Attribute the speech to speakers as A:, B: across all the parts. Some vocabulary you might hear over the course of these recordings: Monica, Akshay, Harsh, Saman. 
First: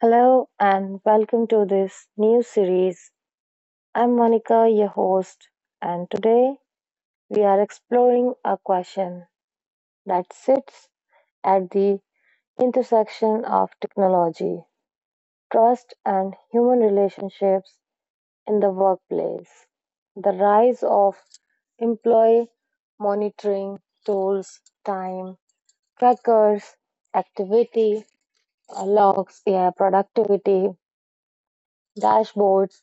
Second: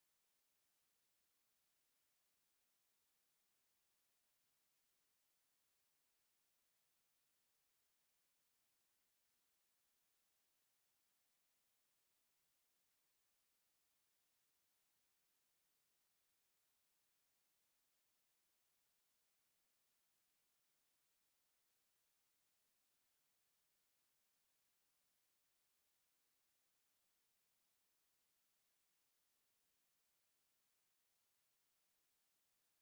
A: Hello and welcome to this new series. I'm Monica, your host, and today we are exploring a question that sits at the intersection of technology, trust, and human relationships in the workplace. The rise of employee monitoring tools, time trackers, activity logs, AI productivity, dashboards,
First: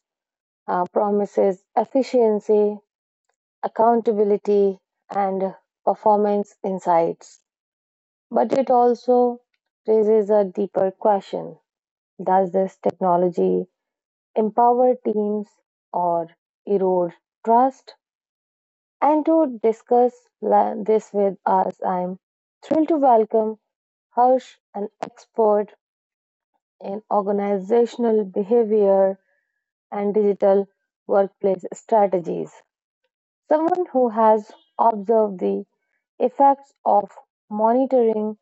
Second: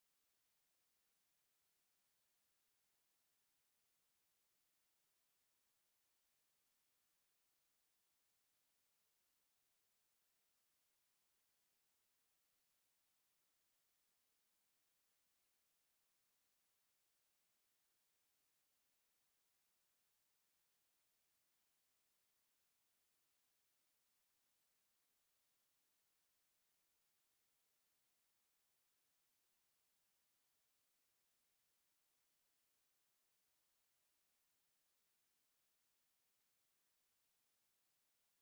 A: promises efficiency, accountability, and performance insights. But it also raises a deeper question. Does this technology empower teams or erode trust? And to discuss this with us, I'm thrilled to welcome Harsh, an expert in organizational behavior and digital workplace strategies. Someone who has observed the effects of monitoring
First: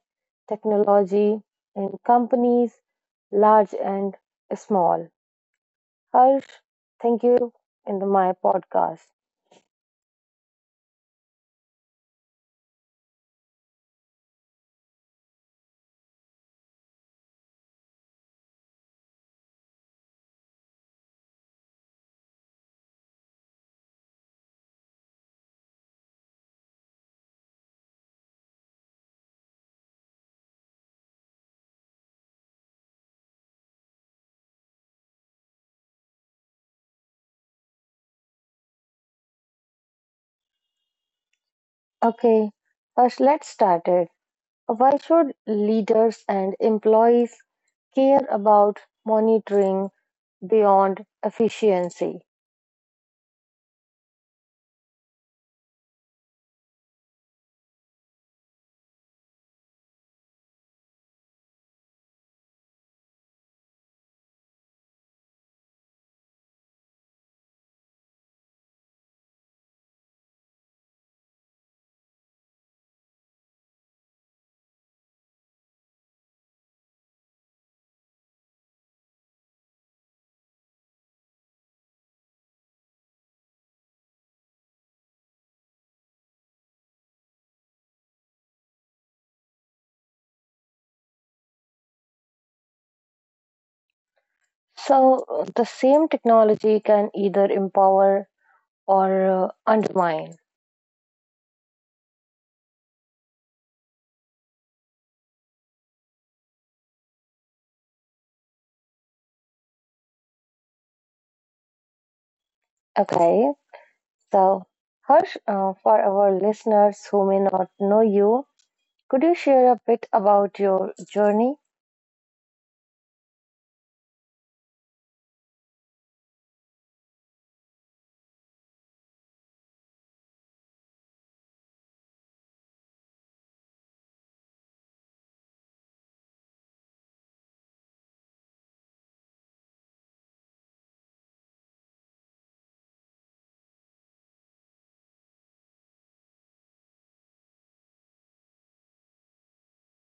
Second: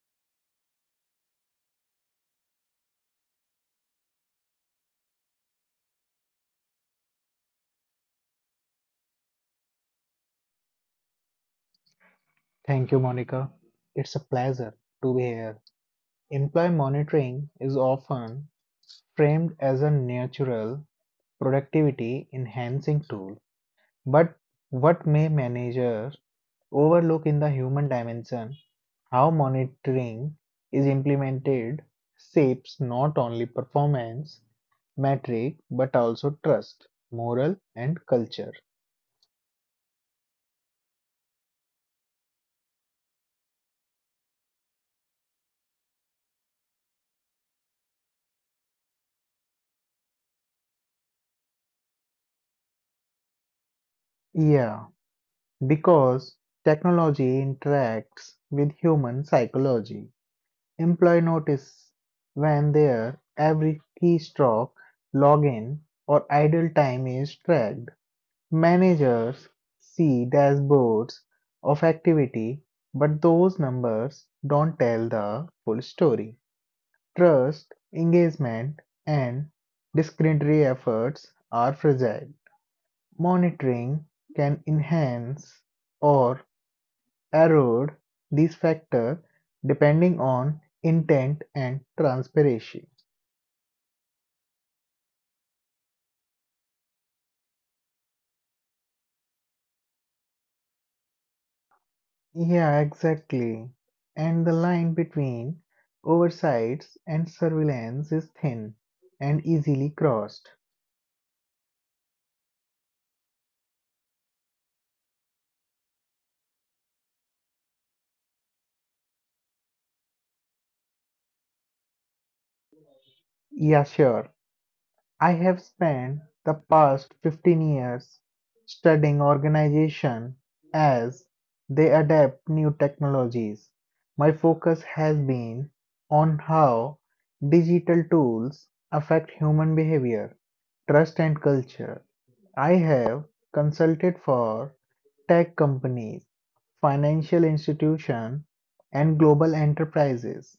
A: technology in companies large and small. Harsh, thank you in the, my podcast.
B: Thank you, Monica. It's a pleasure to be here. Employee monitoring is often framed as a natural productivity enhancing tool. But what may managers overlook in the human dimension? How monitoring is implemented shapes not only performance metric but also trust, moral, and culture.
A: Okay, Harsh, let's start it. Why should leaders and employees care about monitoring beyond efficiency?
B: Yeah, because technology interacts with human psychology. Employee notice when their every keystroke, login, or idle time is tracked. Managers see dashboards of activity, but those numbers don't tell the full story. Trust, engagement, and discretionary efforts are fragile. Monitoring can enhance or erode these factors depending on intent and transparency.
A: So, the same technology can either empower or undermine.
B: Yeah, exactly. And the line between oversights and surveillance is thin and easily crossed.
A: Okay. So, Harsh, for our listeners who may not know you, could you share a bit about your journey?
B: Yeah, sure. I have spent the past 15 years studying organizations as they adapt new technologies. My focus has been on how digital tools affect human behavior, trust, and culture. I have consulted for tech companies, financial institutions, and global enterprises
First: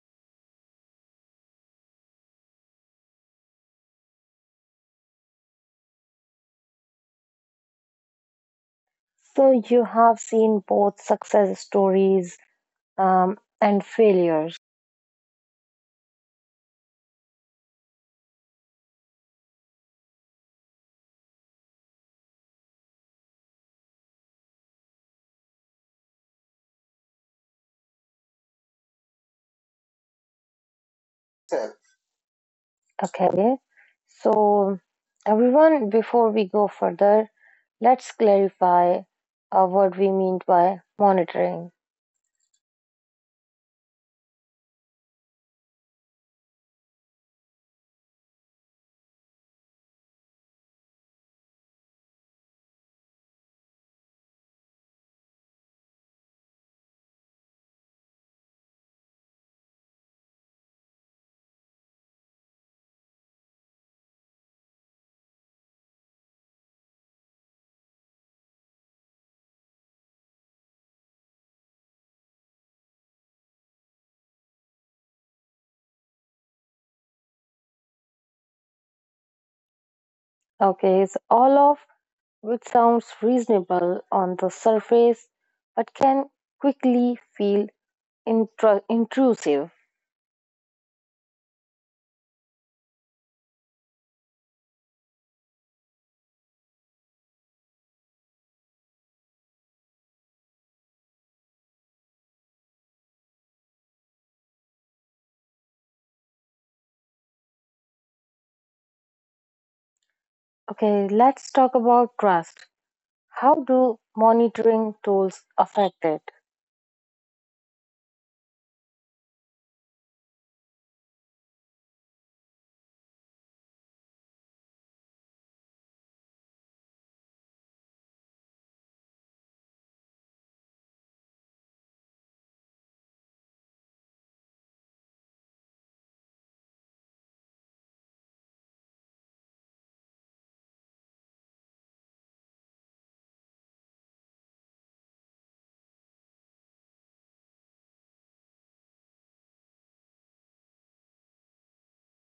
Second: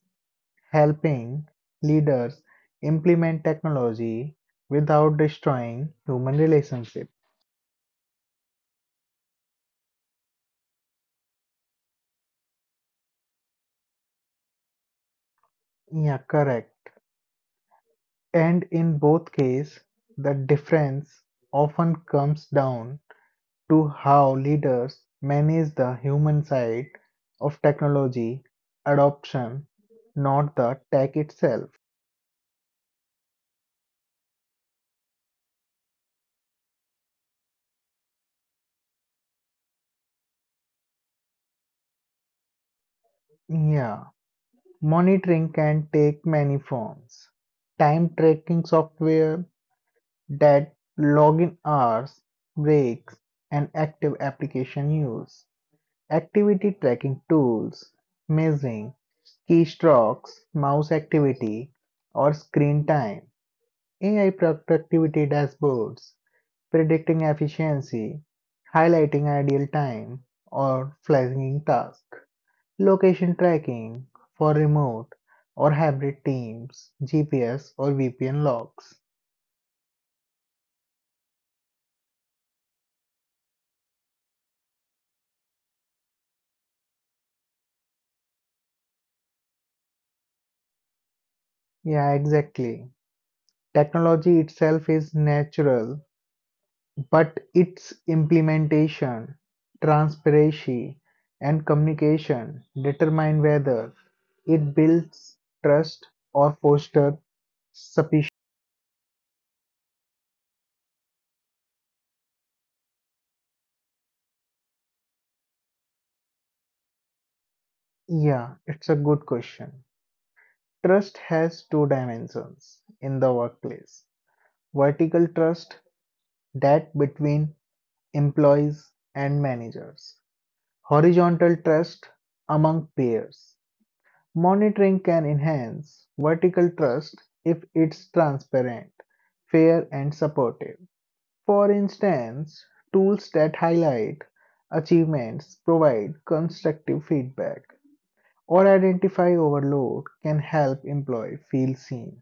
B: helping leaders implement technology without destroying human relationship.
A: So, you have seen both success stories and failures.
B: Yeah, correct. And in both cases, the difference often comes down to how leaders manage the human side of technology adoption, not the tech itself.
A: Okay. So, everyone, before we go further, let's clarify what we mean by monitoring.
B: Yeah, monitoring can take many forms. Time tracking software, that login hours, breaks, and active application use; activity tracking tools, measuring keystrokes, mouse activity, or screen time; AI productivity dashboards, predicting efficiency, highlighting ideal time, or flashing tasks; location tracking for remote or hybrid teams, GPS or VPN logs.
A: Okay. So, all of which sounds reasonable on the surface, but can quickly feel intrusive.
B: Yeah, exactly. Technology itself is natural, but its implementation, transparency, and communication determine whether it builds trust or fosters suspicion.
A: Okay, let's talk about trust. How do monitoring tools affect it?
B: Yeah, it's a good question. Trust has two dimensions in the workplace. Vertical trust, that between employees and managers. Horizontal trust among peers. Monitoring can enhance vertical trust if it's transparent, fair, and supportive. For instance, tools that highlight achievements, provide constructive feedback, or identify overload can help employees feel seen.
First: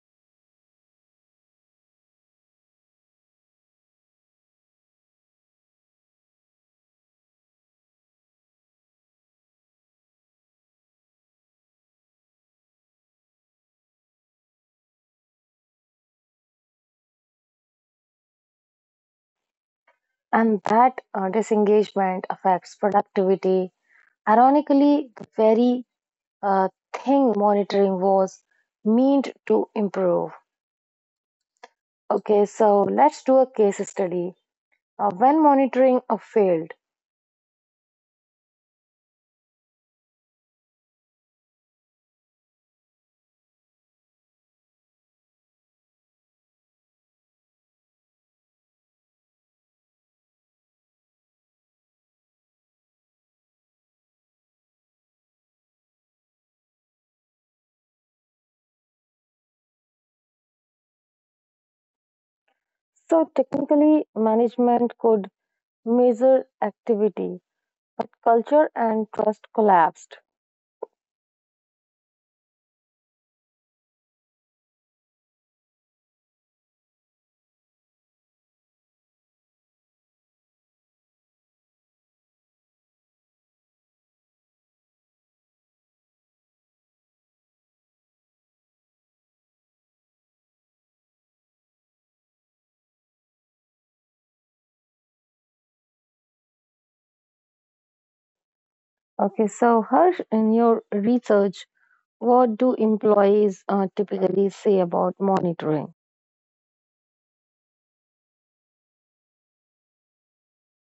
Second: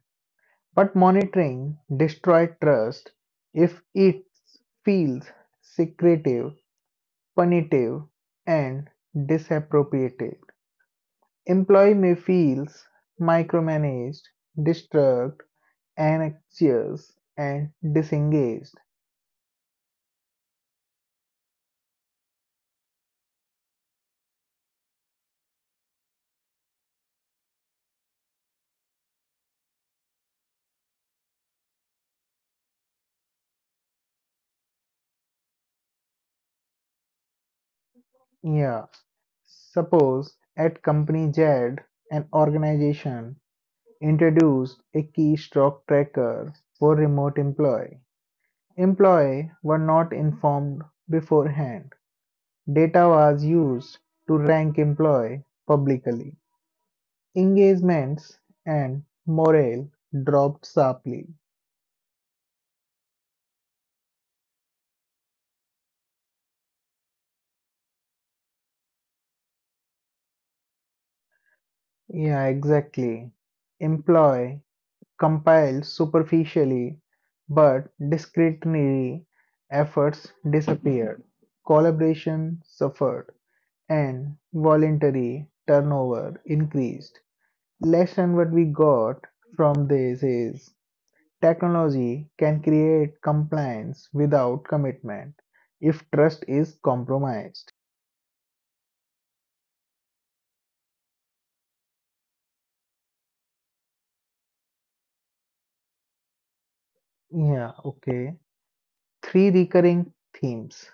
B: But monitoring destroys trust if it feels secretive, punitive, and disappropriative. Employee may feels micromanaged, disturbed, anxious, and disengaged.
A: And that disengagement affects productivity. Ironically, the very thing monitoring was meant to improve. Okay, so let's do a case study. When monitoring a failed,
B: Yeah. Suppose at company Z, an organization introduced a keystroke tracker for remote employee. Employee were not informed beforehand. Data was used to rank employee publicly. Engagements and morale dropped sharply.
A: so technically management could measure activity, but culture and trust collapsed.
B: Yeah, exactly. Employ, compile superficially, but discretionary efforts disappeared. Collaboration suffered, and voluntary turnover increased. Lesson what we got from this is technology can create compliance without commitment if trust is compromised.
A: Okay, so Harsh, in your research, what do employees typically say about monitoring?
B: Yeah, okay. Three recurring themes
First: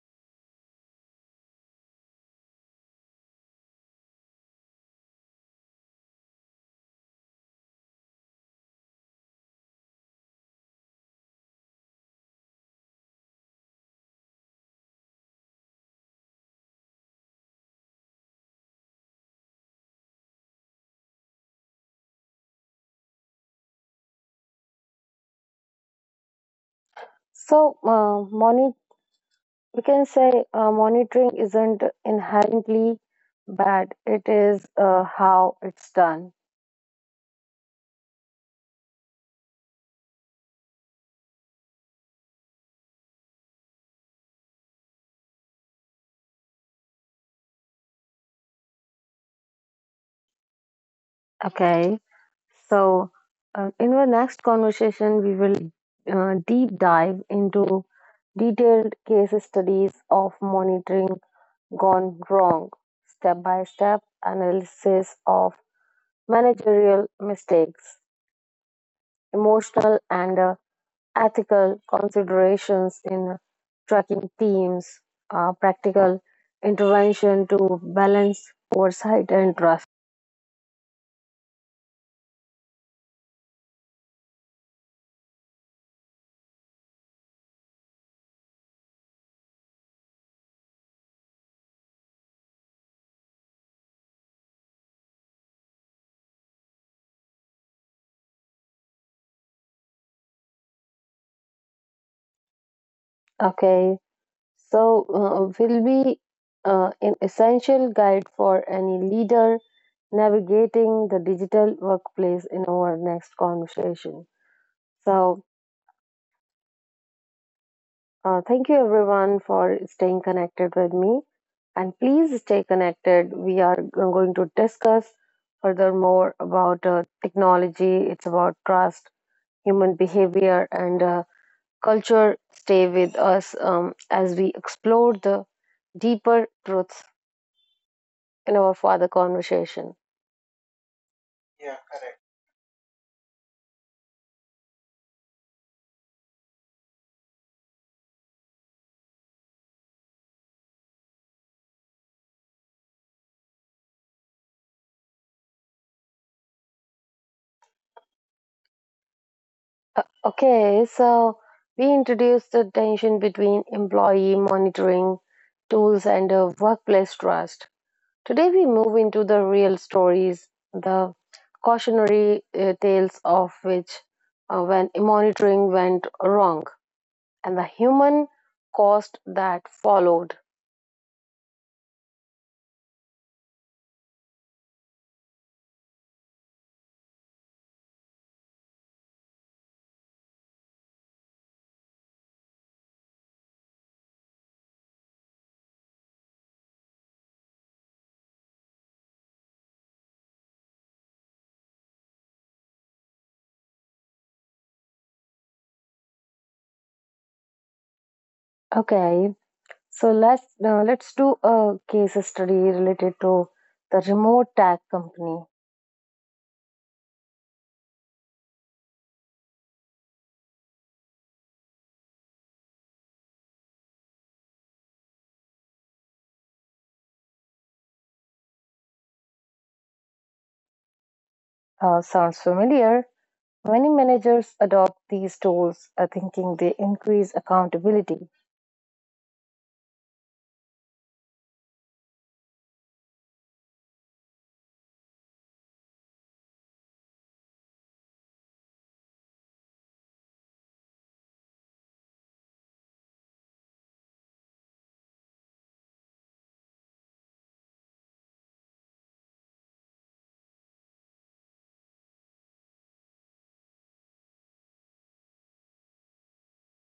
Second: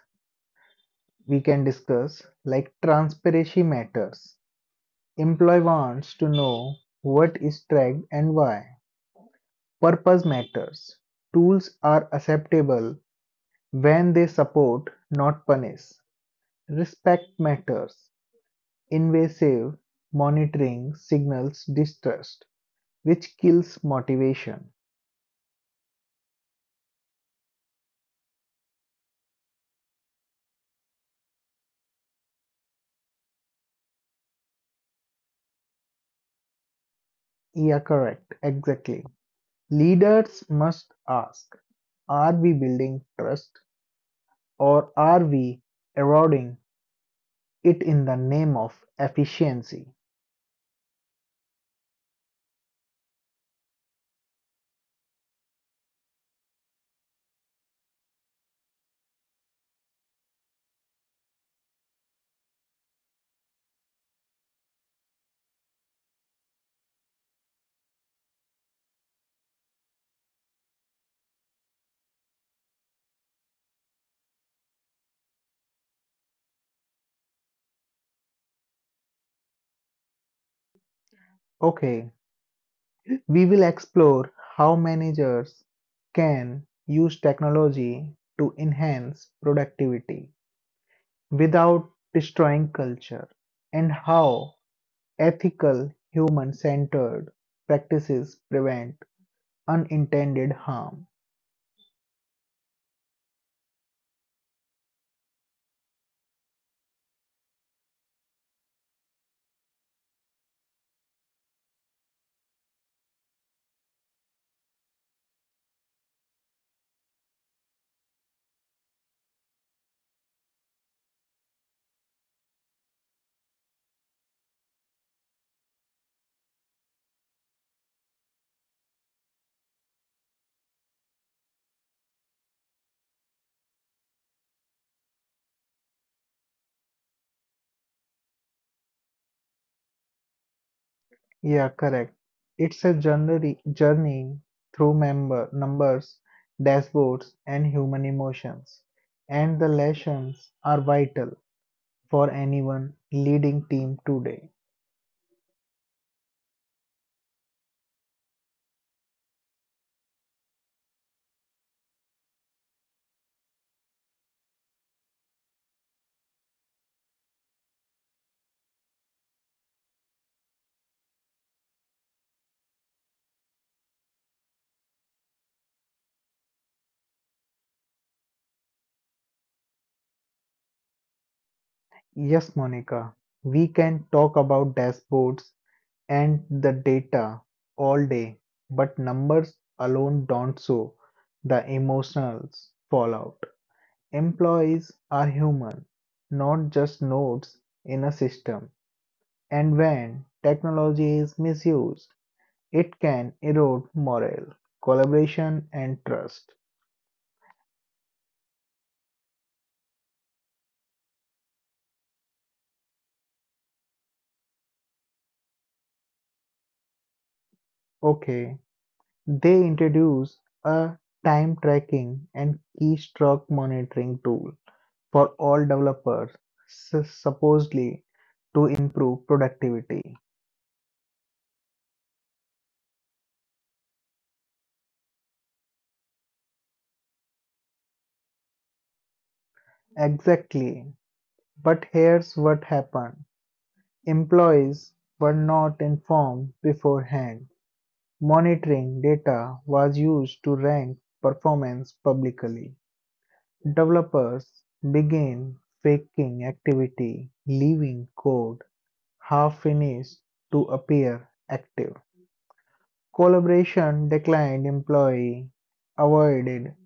B: we can discuss like transparency matters. Employee wants to know what is tracked and why. Purpose matters. Tools are acceptable when they support, not punish. Respect matters. Invasive monitoring signals distrust, which kills motivation.
A: So, we can say monitoring isn't inherently bad, it is how it's done.
B: Yeah, correct. Exactly. Leaders must ask, are we building trust or are we eroding it in the name of efficiency?
A: Okay, so in our next conversation, we will deep dive into detailed case studies of monitoring gone wrong, step by step analysis of managerial mistakes, emotional and ethical considerations in tracking teams, practical intervention to balance oversight and trust.
B: Okay, we will explore how managers can use technology to enhance productivity without destroying culture, and how ethical human centered practices prevent unintended harm.
A: Okay, so will be an essential guide for any leader navigating the digital workplace in our next conversation. So, thank you everyone for staying connected with me, and please stay connected. We are going to discuss furthermore about technology, it's about trust, human behavior, and culture. Stay with us as we explore the deeper truths in our further conversation.
B: Yeah, correct. It's a journey through numbers, dashboards, and human emotions, and the lessons are vital for anyone leading team today.
A: Okay, so we introduced the tension between employee monitoring tools and workplace trust. Today, we move into the real stories, the cautionary tales of which when monitoring went wrong and the human cost that followed.
B: Yes, Monica, we can talk about dashboards and the data all day, but numbers alone don't show the emotional fallout. Employees are human, not just nodes in a system. And when technology is misused, it can erode morale, collaboration, and trust.
A: Okay, so let's do a case study related to the remote tag company.
B: Okay, they introduce a time tracking and keystroke monitoring tool for all developers, supposedly to improve productivity.
A: Sounds familiar. Many managers adopt these tools thinking they increase accountability.
B: Exactly. But here's what happened. Employees were not informed beforehand. Monitoring data was used to rank performance publicly. Developers began faking activity, leaving code half finished to appear active. Collaboration declined. Employee avoided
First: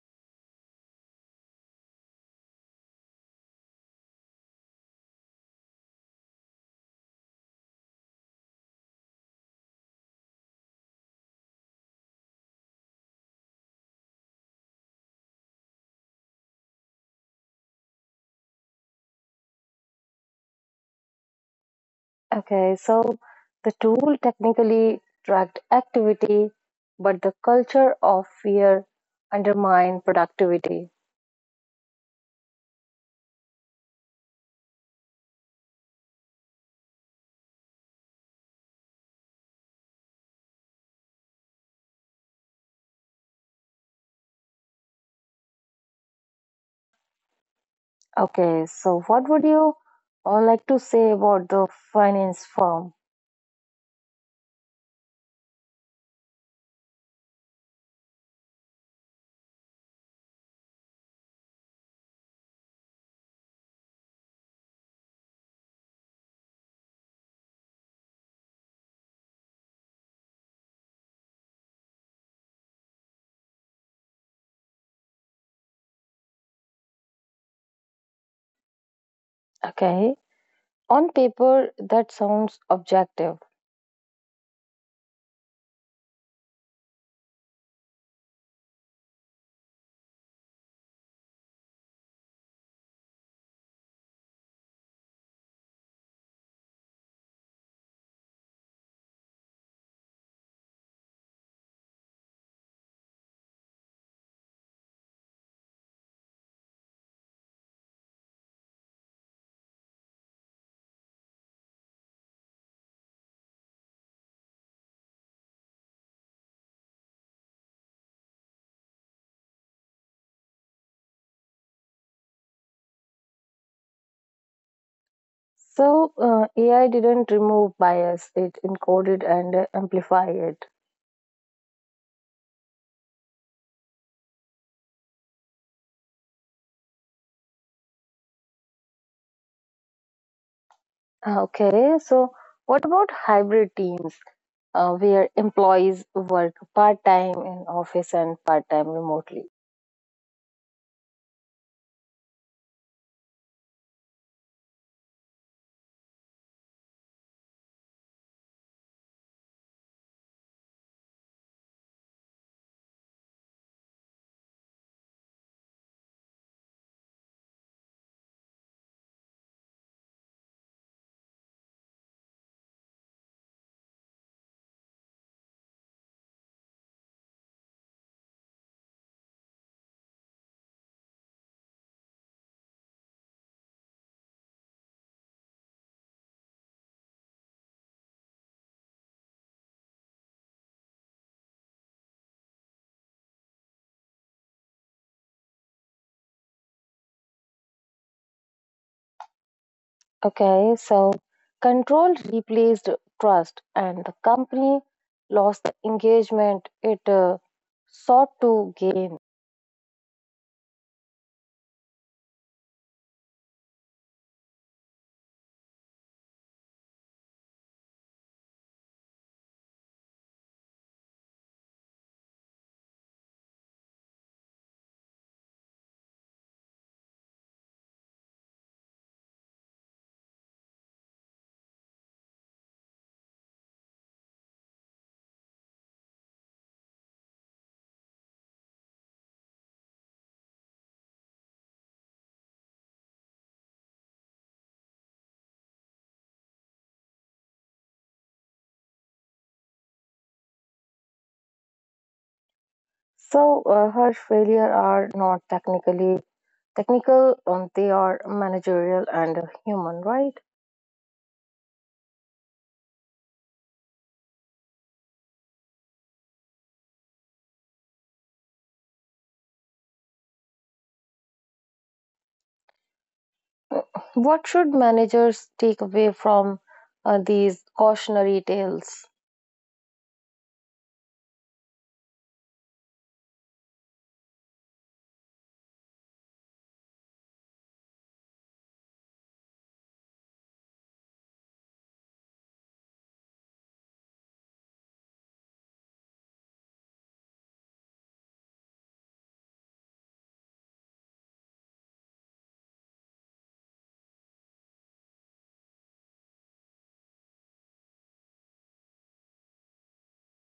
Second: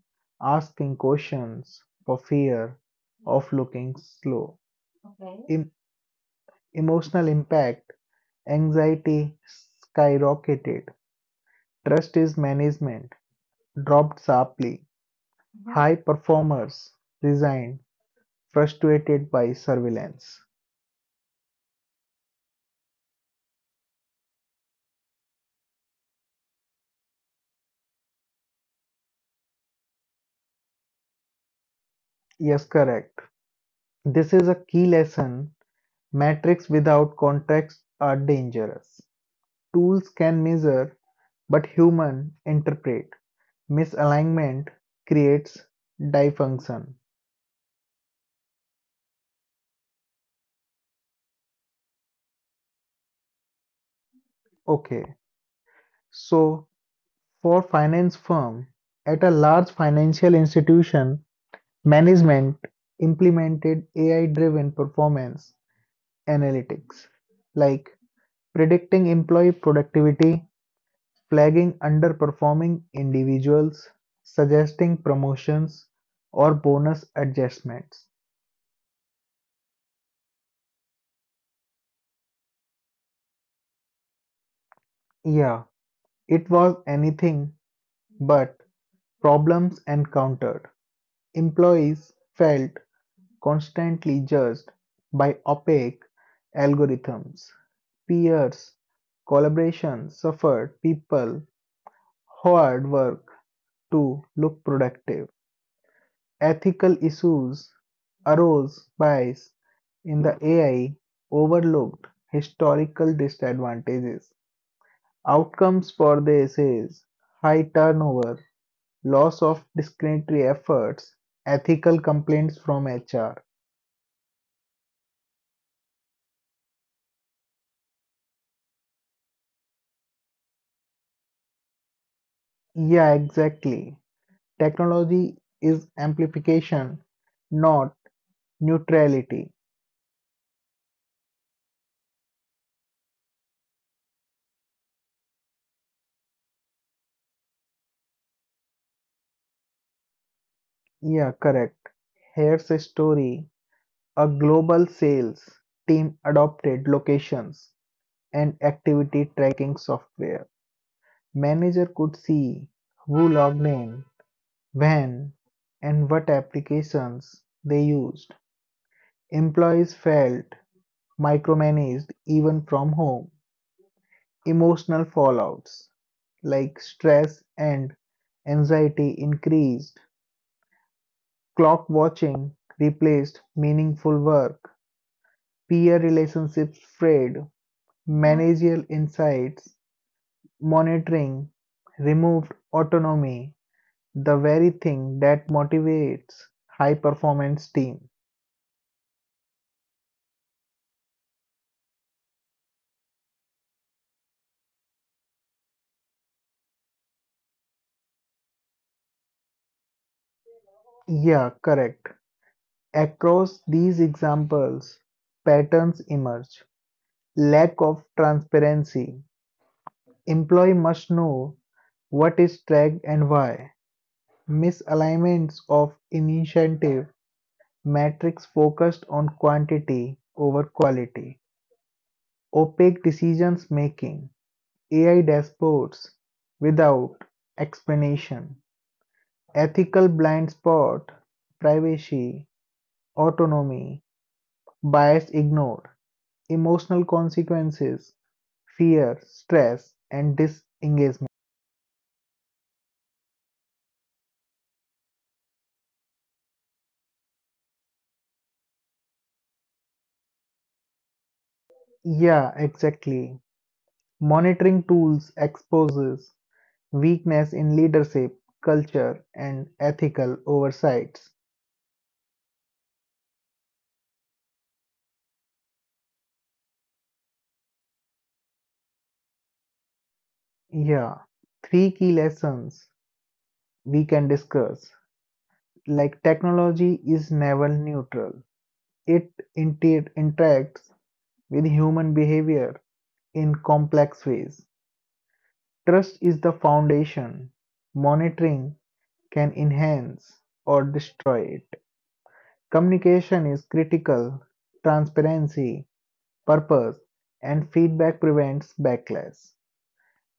B: asking questions for fear of looking slow. Okay. Emotional impact, anxiety skyrocketed. Trust is management dropped sharply. Mhm. High performers resigned frustrated by surveillance.
A: Okay, so the tool technically tracked activity, but the culture of fear undermined productivity.
B: Yes, correct. This is a key lesson. Metrics without context are dangerous. Tools can measure, but humans interpret. Misalignment creates dysfunction.
A: Okay, so what would you all like to say about the finance firm?
B: Okay, so for finance firm, at a large financial institution, management implemented AI-driven performance analytics like predicting employee productivity, flagging underperforming individuals, suggesting promotions or bonus adjustments.
A: Okay, on paper, that sounds objective.
B: Yeah, it was anything but. Problems encountered. Employees felt constantly judged by opaque algorithms. Peers' collaboration suffered. People hoard work to look productive. Ethical issues arose. Bias in the AI overlooked historical disadvantages. Outcomes for this is high turnover, loss of discretionary efforts, ethical complaints from HR.
A: So, AI didn't remove bias, it encoded and amplified it.
B: Yeah, exactly. Technology is amplification, not neutrality.
A: Okay, so what about hybrid teams where employees work part time in office and part time remotely?
B: Yeah, correct. Here's a story. A global sales team adopted locations and activity tracking software. Manager could see who logged in, when, and what applications they used. Employees felt micromanaged even from home. Emotional fallouts like stress and anxiety increased. Clock watching replaced meaningful work. Peer relationships frayed. Managerial insights, monitoring removed autonomy. The very thing that motivates high performance team.
A: Okay, so control replaced trust and the company lost the engagement it sought to gain.
B: Yeah, correct. Across these examples, patterns emerge. Lack of transparency. Employee must know what is tracked and why. Misalignments of initiative, metrics focused on quantity over quality. Opaque decisions making. AI dashboards without explanation. Ethical blind spot, privacy, autonomy, bias ignored, emotional consequences, fear, stress, and disengagement.
A: So her failure are not technical, they are managerial and human, right?
B: Yeah, exactly. Monitoring tools exposes weakness in leadership, culture, and ethical oversights.
A: What should managers take away from these cautionary tales?
B: Yeah, three key lessons we can discuss. Like technology is never neutral. It interacts with human behavior, in complex ways. Trust is the foundation. Monitoring can enhance or destroy it. Communication is critical. Transparency, purpose, and feedback prevents backlash. Okay.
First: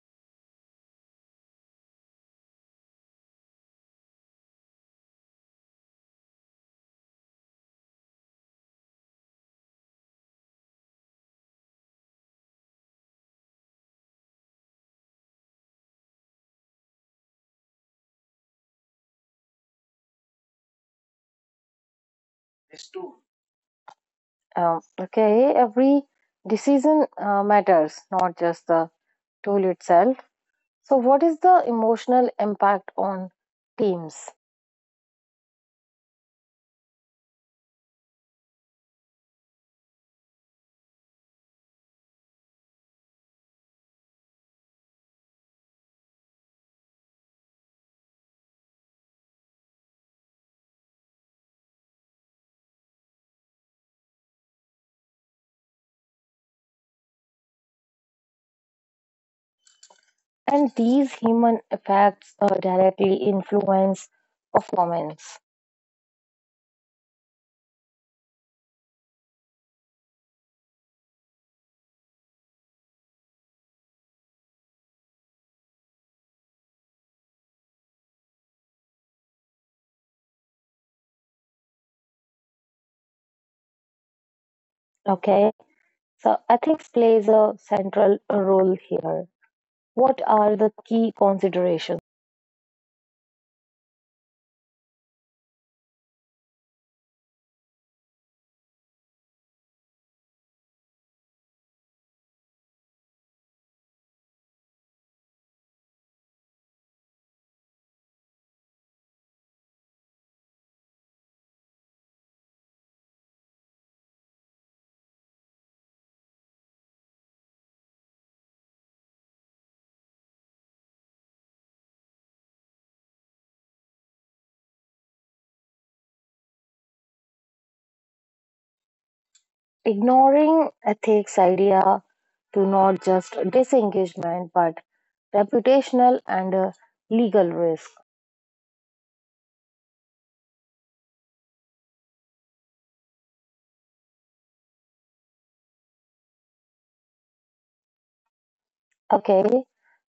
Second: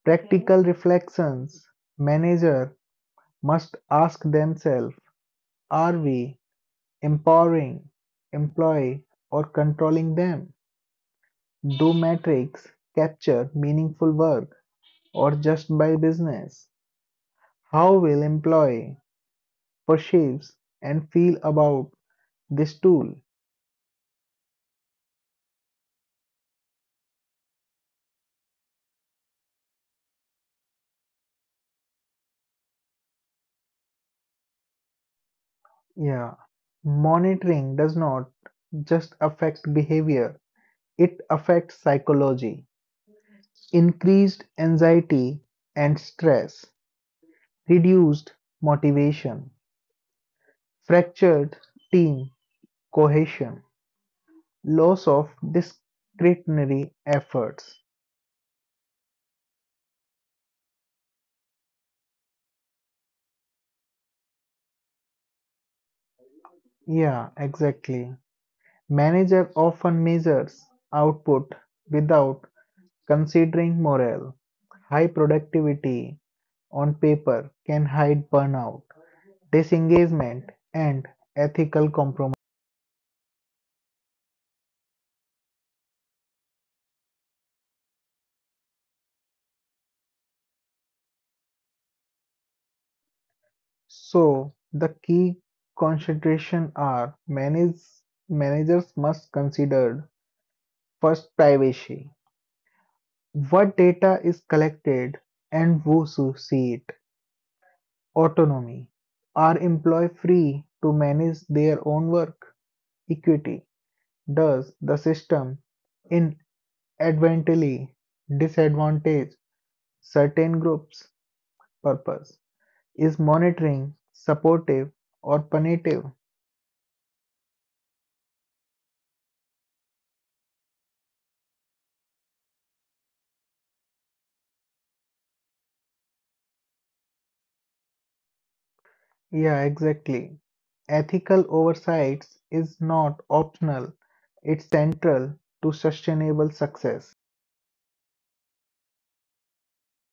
B: Practical, okay, reflections. Manager must ask themselves, are we empowering, employee, or controlling them? Do metrics capture meaningful work or just by business? How will employ, perceives, and feel about this tool?
A: Okay, every decision matters, not just the tool itself. So, what is the emotional impact on teams?
B: Yeah, monitoring does not just affect behavior, it affects psychology. Increased anxiety and stress, reduced motivation, fractured team cohesion, loss of discretionary efforts.
A: And these human effects directly influence performance.
B: Yeah, exactly. Manager often measures output without considering morale. High productivity on paper can hide burnout, disengagement, and ethical compromise.
A: Okay, so ethics plays a central role here. What are the key considerations?
B: So, the key considerations are managers must consider first privacy. What data is collected and who sees it? Autonomy. Are employees free to manage their own work? Equity. Does the system inadvertently disadvantage certain groups? Purpose, is monitoring supportive or punitive?
A: Ignoring ethics idea to not just disengagement but reputational and legal risk.
B: Yeah, exactly. Ethical oversight is not optional, it's central to sustainable success.
A: Okay,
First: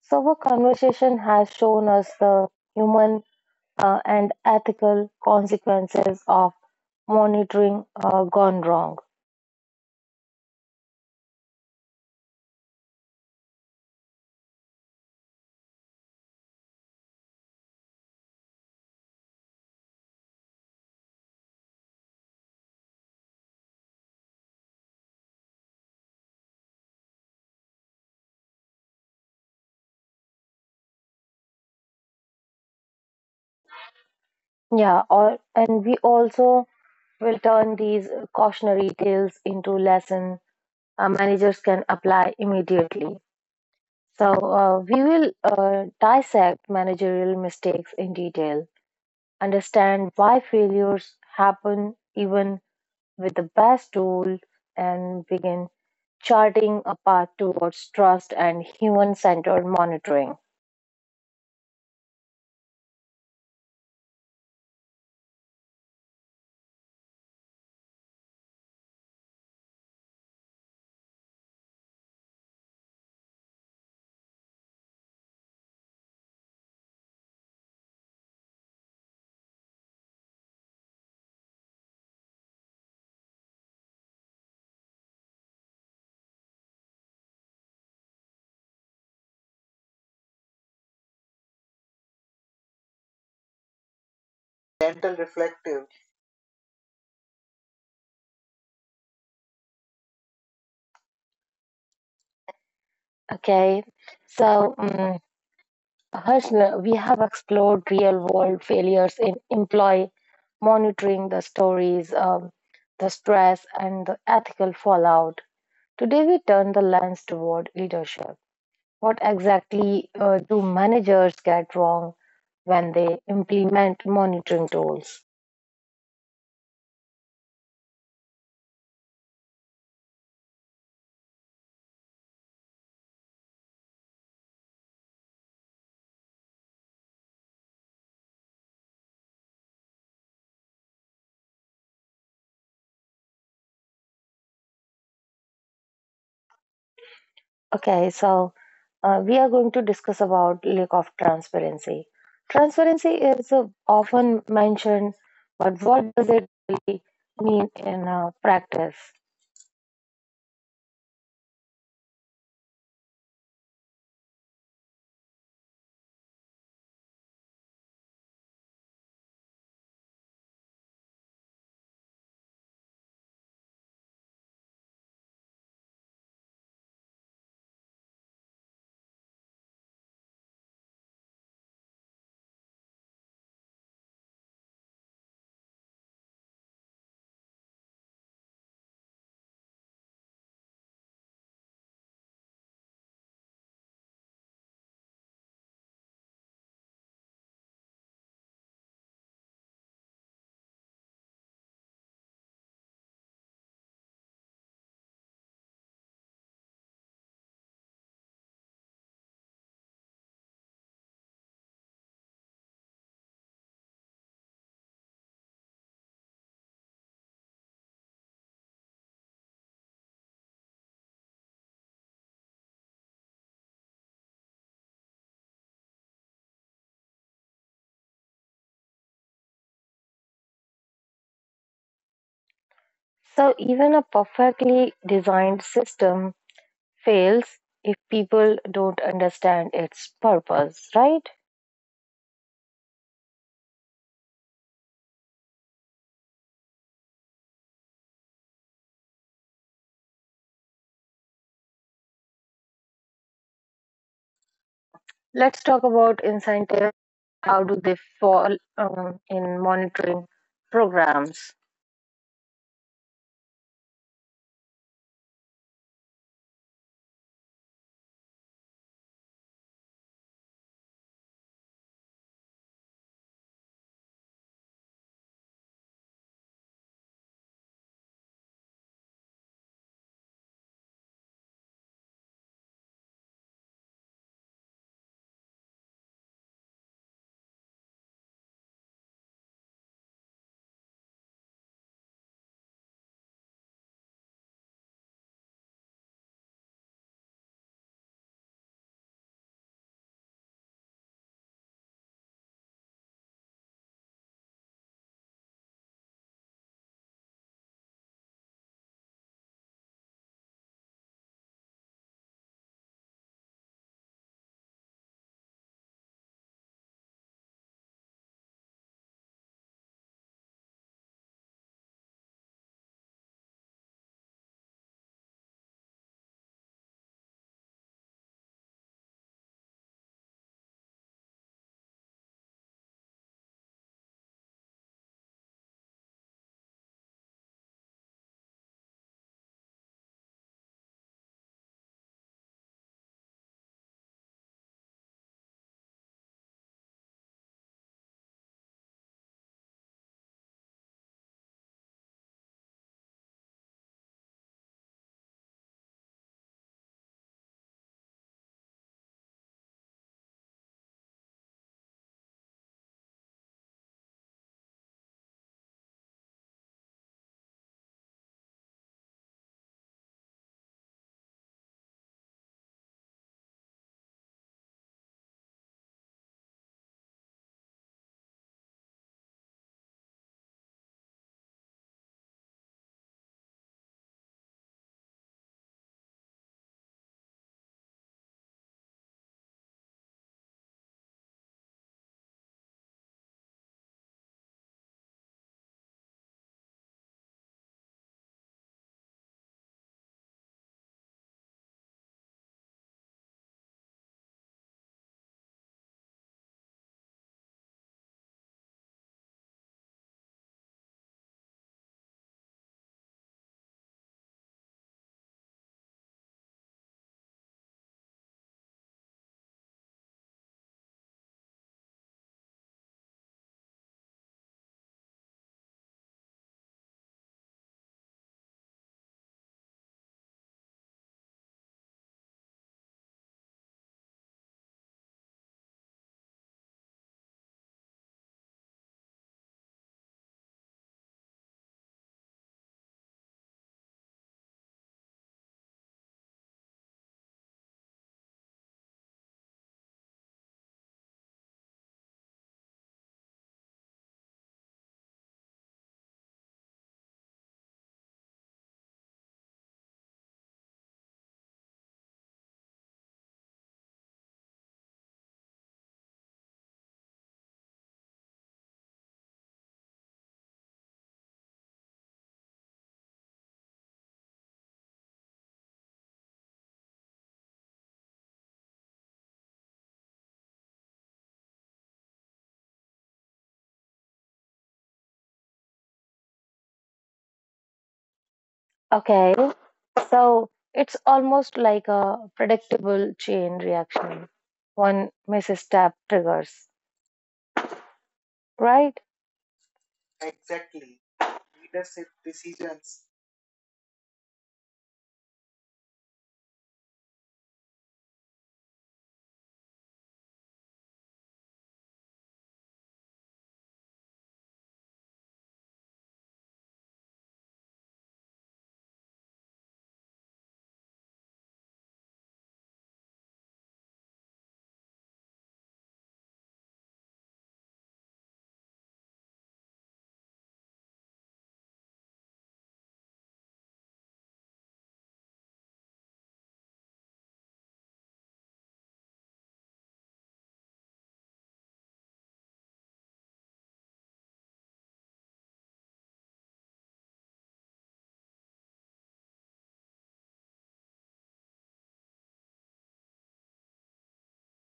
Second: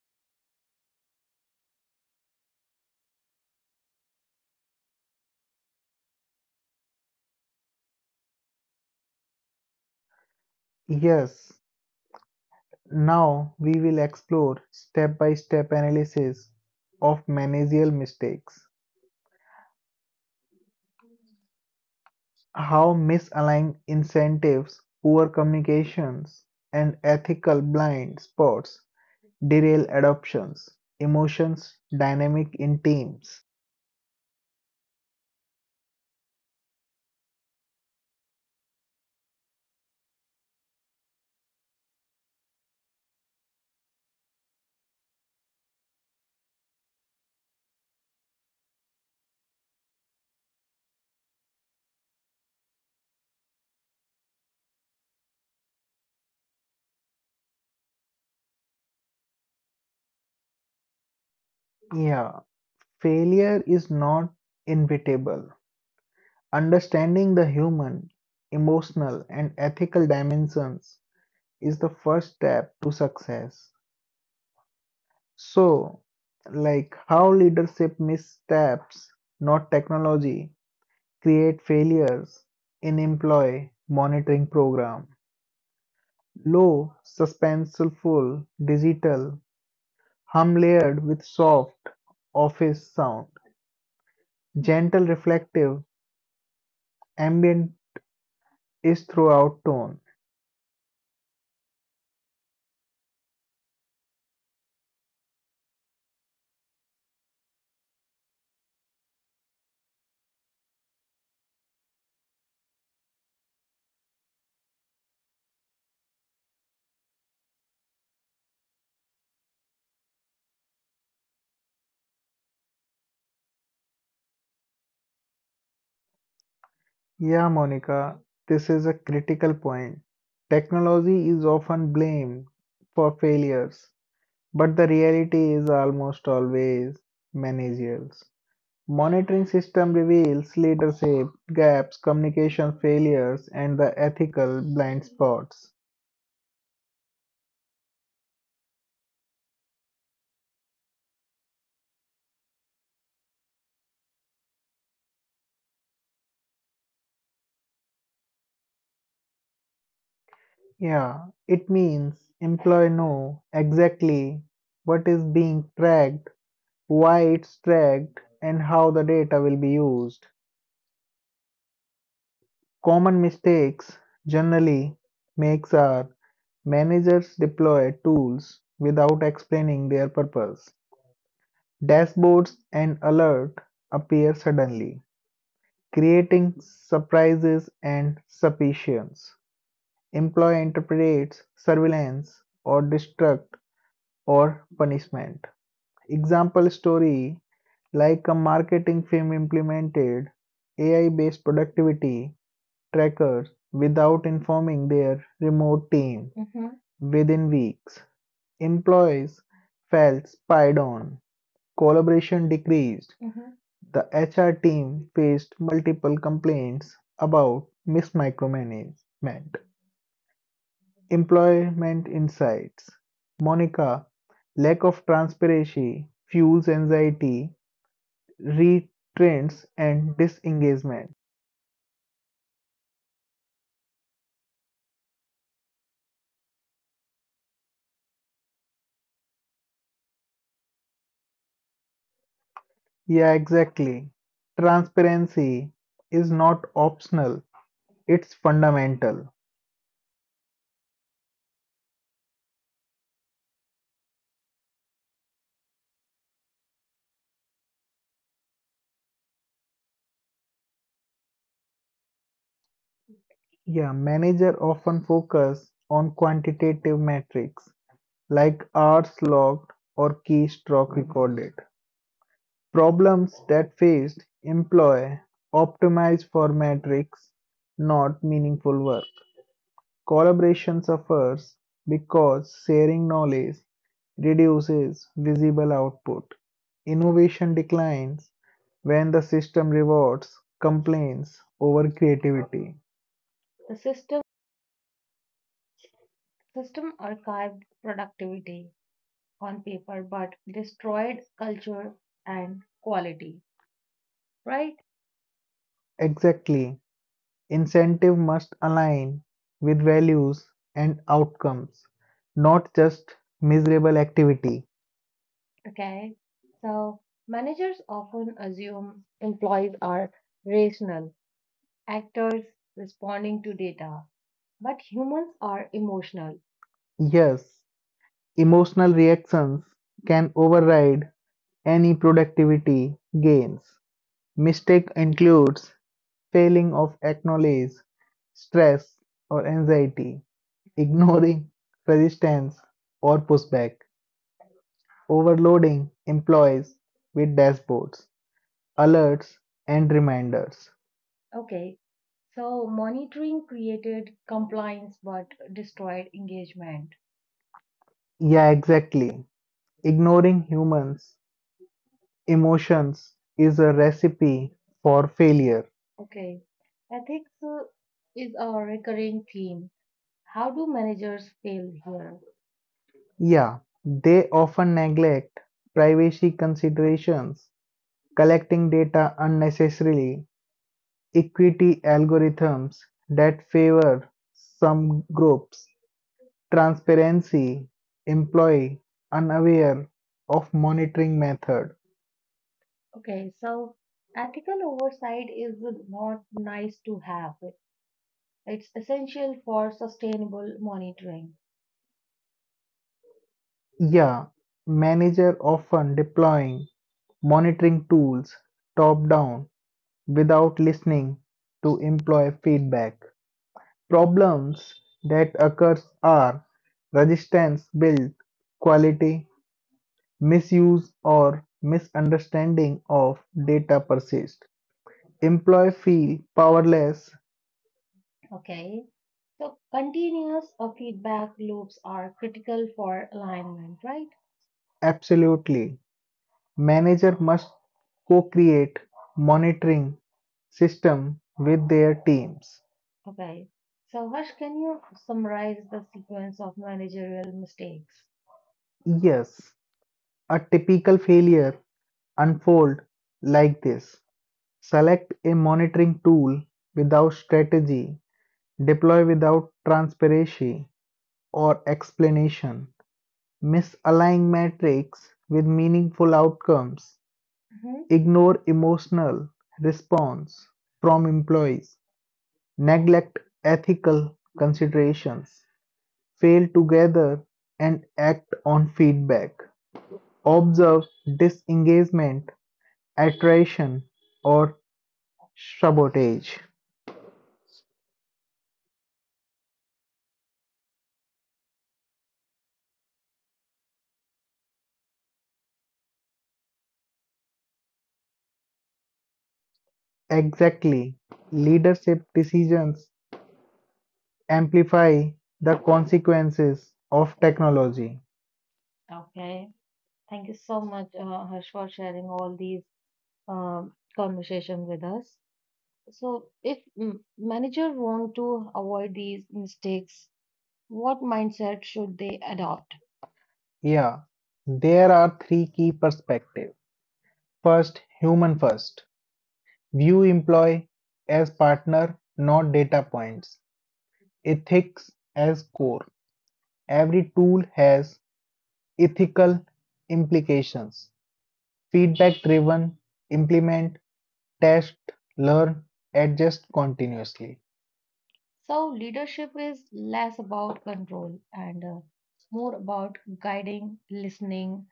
A: so our conversation has shown us the human and ethical consequences of monitoring gone wrong.
B: Yes, now we will explore step by step analysis of managerial mistakes, how misaligned incentives, poor communications, and ethical blind spots derail adoptions, emotions, dynamic in teams.
A: Yeah, or, and we also will turn these cautionary tales into lesson managers can apply immediately. So we will dissect managerial mistakes in detail, understand why failures happen even with the best tool, and begin charting a path towards trust and human centered monitoring.
B: Yeah, failure is not inevitable. Understanding the human, emotional, and ethical dimensions is the first step to success. So, like how leadership missteps, not technology, create failures in employee monitoring program. Low, suspenseful, digital hum layered with soft, office sound. Gentle, reflective, ambient is throughout tone.
A: Okay, so Harsh, we have explored real world failures in employee monitoring, the stories, the stress, and the ethical fallout. Today, we turn the lens toward leadership. What exactly do managers get wrong when they implement monitoring tools?
B: Yeah, Monica, this is a critical point. Technology is often blamed for failures, but the reality is almost always managerial. Monitoring system reveals leadership gaps, communication failures, and the ethical blind spots.
A: Okay, so we are going to discuss about lack of transparency. Transparency is often mentioned, but what does it really mean in practice?
B: Yeah, it means employee know exactly what is being tracked, why it's tracked, and how the data will be used. Common mistakes generally makes are managers deploy tools without explaining their purpose. Dashboards and alert appear suddenly, creating surprises and suspicions. Employee interprets surveillance or distract or punishment. Example story, like a marketing firm implemented AI based productivity trackers without informing their remote team. Mhm. Within weeks, employees felt spied on, collaboration decreased. Mhm. The HR team faced multiple complaints about mismanagement, employment insights. Monica, lack of transparency fuels anxiety, restraints and disengagement.
A: So even a perfectly designed system fails if people don't understand its purpose, right?
B: Yeah, exactly. Transparency is not optional, it's fundamental.
A: Let's talk about incentives. How do they fall in monitoring programs?
B: Yeah, manager often focus on quantitative metrics like hours logged or keystroke recorded. Problems that faced, employee optimize for metrics, not meaningful work. Collaboration suffers because sharing knowledge reduces visible output. Innovation declines when the system rewards complaints over creativity. The system archived productivity on paper but destroyed culture and quality, right? Exactly. Incentive must align with values and outcomes, not just miserable activity. Okay. So managers often assume employees are rational actors responding to data, but humans are emotional. Yes, emotional reactions can override any productivity gains. Mistake includes failing of acknowledge stress or anxiety, ignoring resistance or pushback, overloading employees with dashboards, alerts, and reminders. Okay, so monitoring created compliance but destroyed engagement. Yeah, exactly. Ignoring humans' emotions is a recipe for failure. Okay, ethics is a recurring theme. How do managers fail here? Yeah, they often neglect privacy considerations, collecting data unnecessarily, equity algorithms that favor some groups. Transparency, employee unaware of monitoring method. Okay, so ethical oversight is not nice to have. It's essential for sustainable monitoring. Yeah, manager often deploying monitoring tools top down without listening to employee feedback. Problems that occur are resistance build quality, misuse or misunderstanding of data persist. Employee feel powerless. Okay. So continuous feedback loops are critical for alignment, right? Absolutely. Manager must co-create monitoring system with their teams. Okay. So, Harsh, can you summarize the sequence of managerial mistakes? Yes, a typical failure unfolds like this. Select a monitoring tool without strategy, deploy without transparency or explanation, misalign metrics with meaningful outcomes, mhm, ignore emotional response from employees, neglect ethical considerations, fail to gather and act on feedback, observe disengagement, attrition, or sabotage.
A: Okay, so it's almost like a predictable chain reaction. One misses tap triggers, right?
B: Exactly, leadership decisions amplify the consequences of technology. Okay. Thank you so much, Harsh, for sharing all these um, conversations with us. So, if manager want to avoid these mistakes, what mindset should they adopt? Yeah, there are three key perspectives. First, human first. View employee as partner, not data points. Ethics as core. Every tool has ethical implications. Feedback driven, implement, test, learn, adjust continuously. So, leadership is less about control and more about guiding, listening,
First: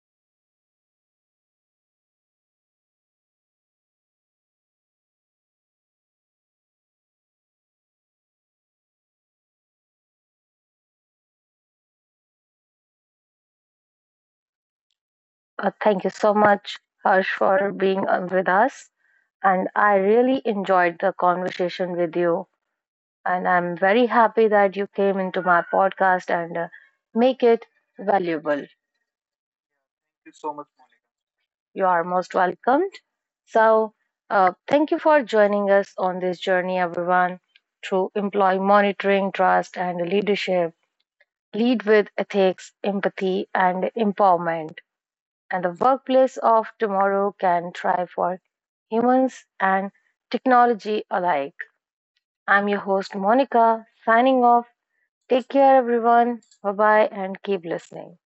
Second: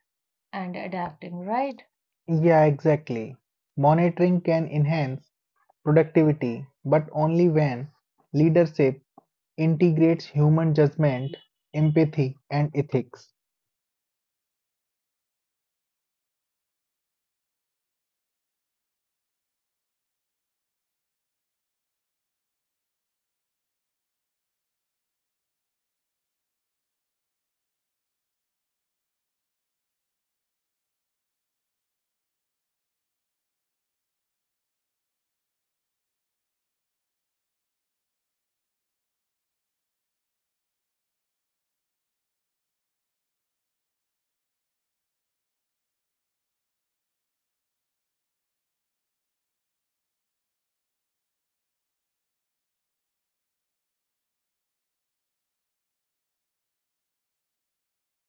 B: and adapting, right? Yeah, exactly. Monitoring can enhance productivity, but only when leadership integrates human judgment, empathy, and ethics.
A: Thank you so much, Harsh, for being on with us. And I really enjoyed the conversation with you. And I'm very happy that you came into my podcast and make it valuable. You are most welcomed. So, thank you for joining us on this journey, everyone, through employee monitoring, trust, and leadership. Lead with ethics, empathy, and empowerment. And the workplace of tomorrow can thrive for humans and technology alike. I'm your host, Monica, signing off. Take care, everyone. Bye bye, and keep listening.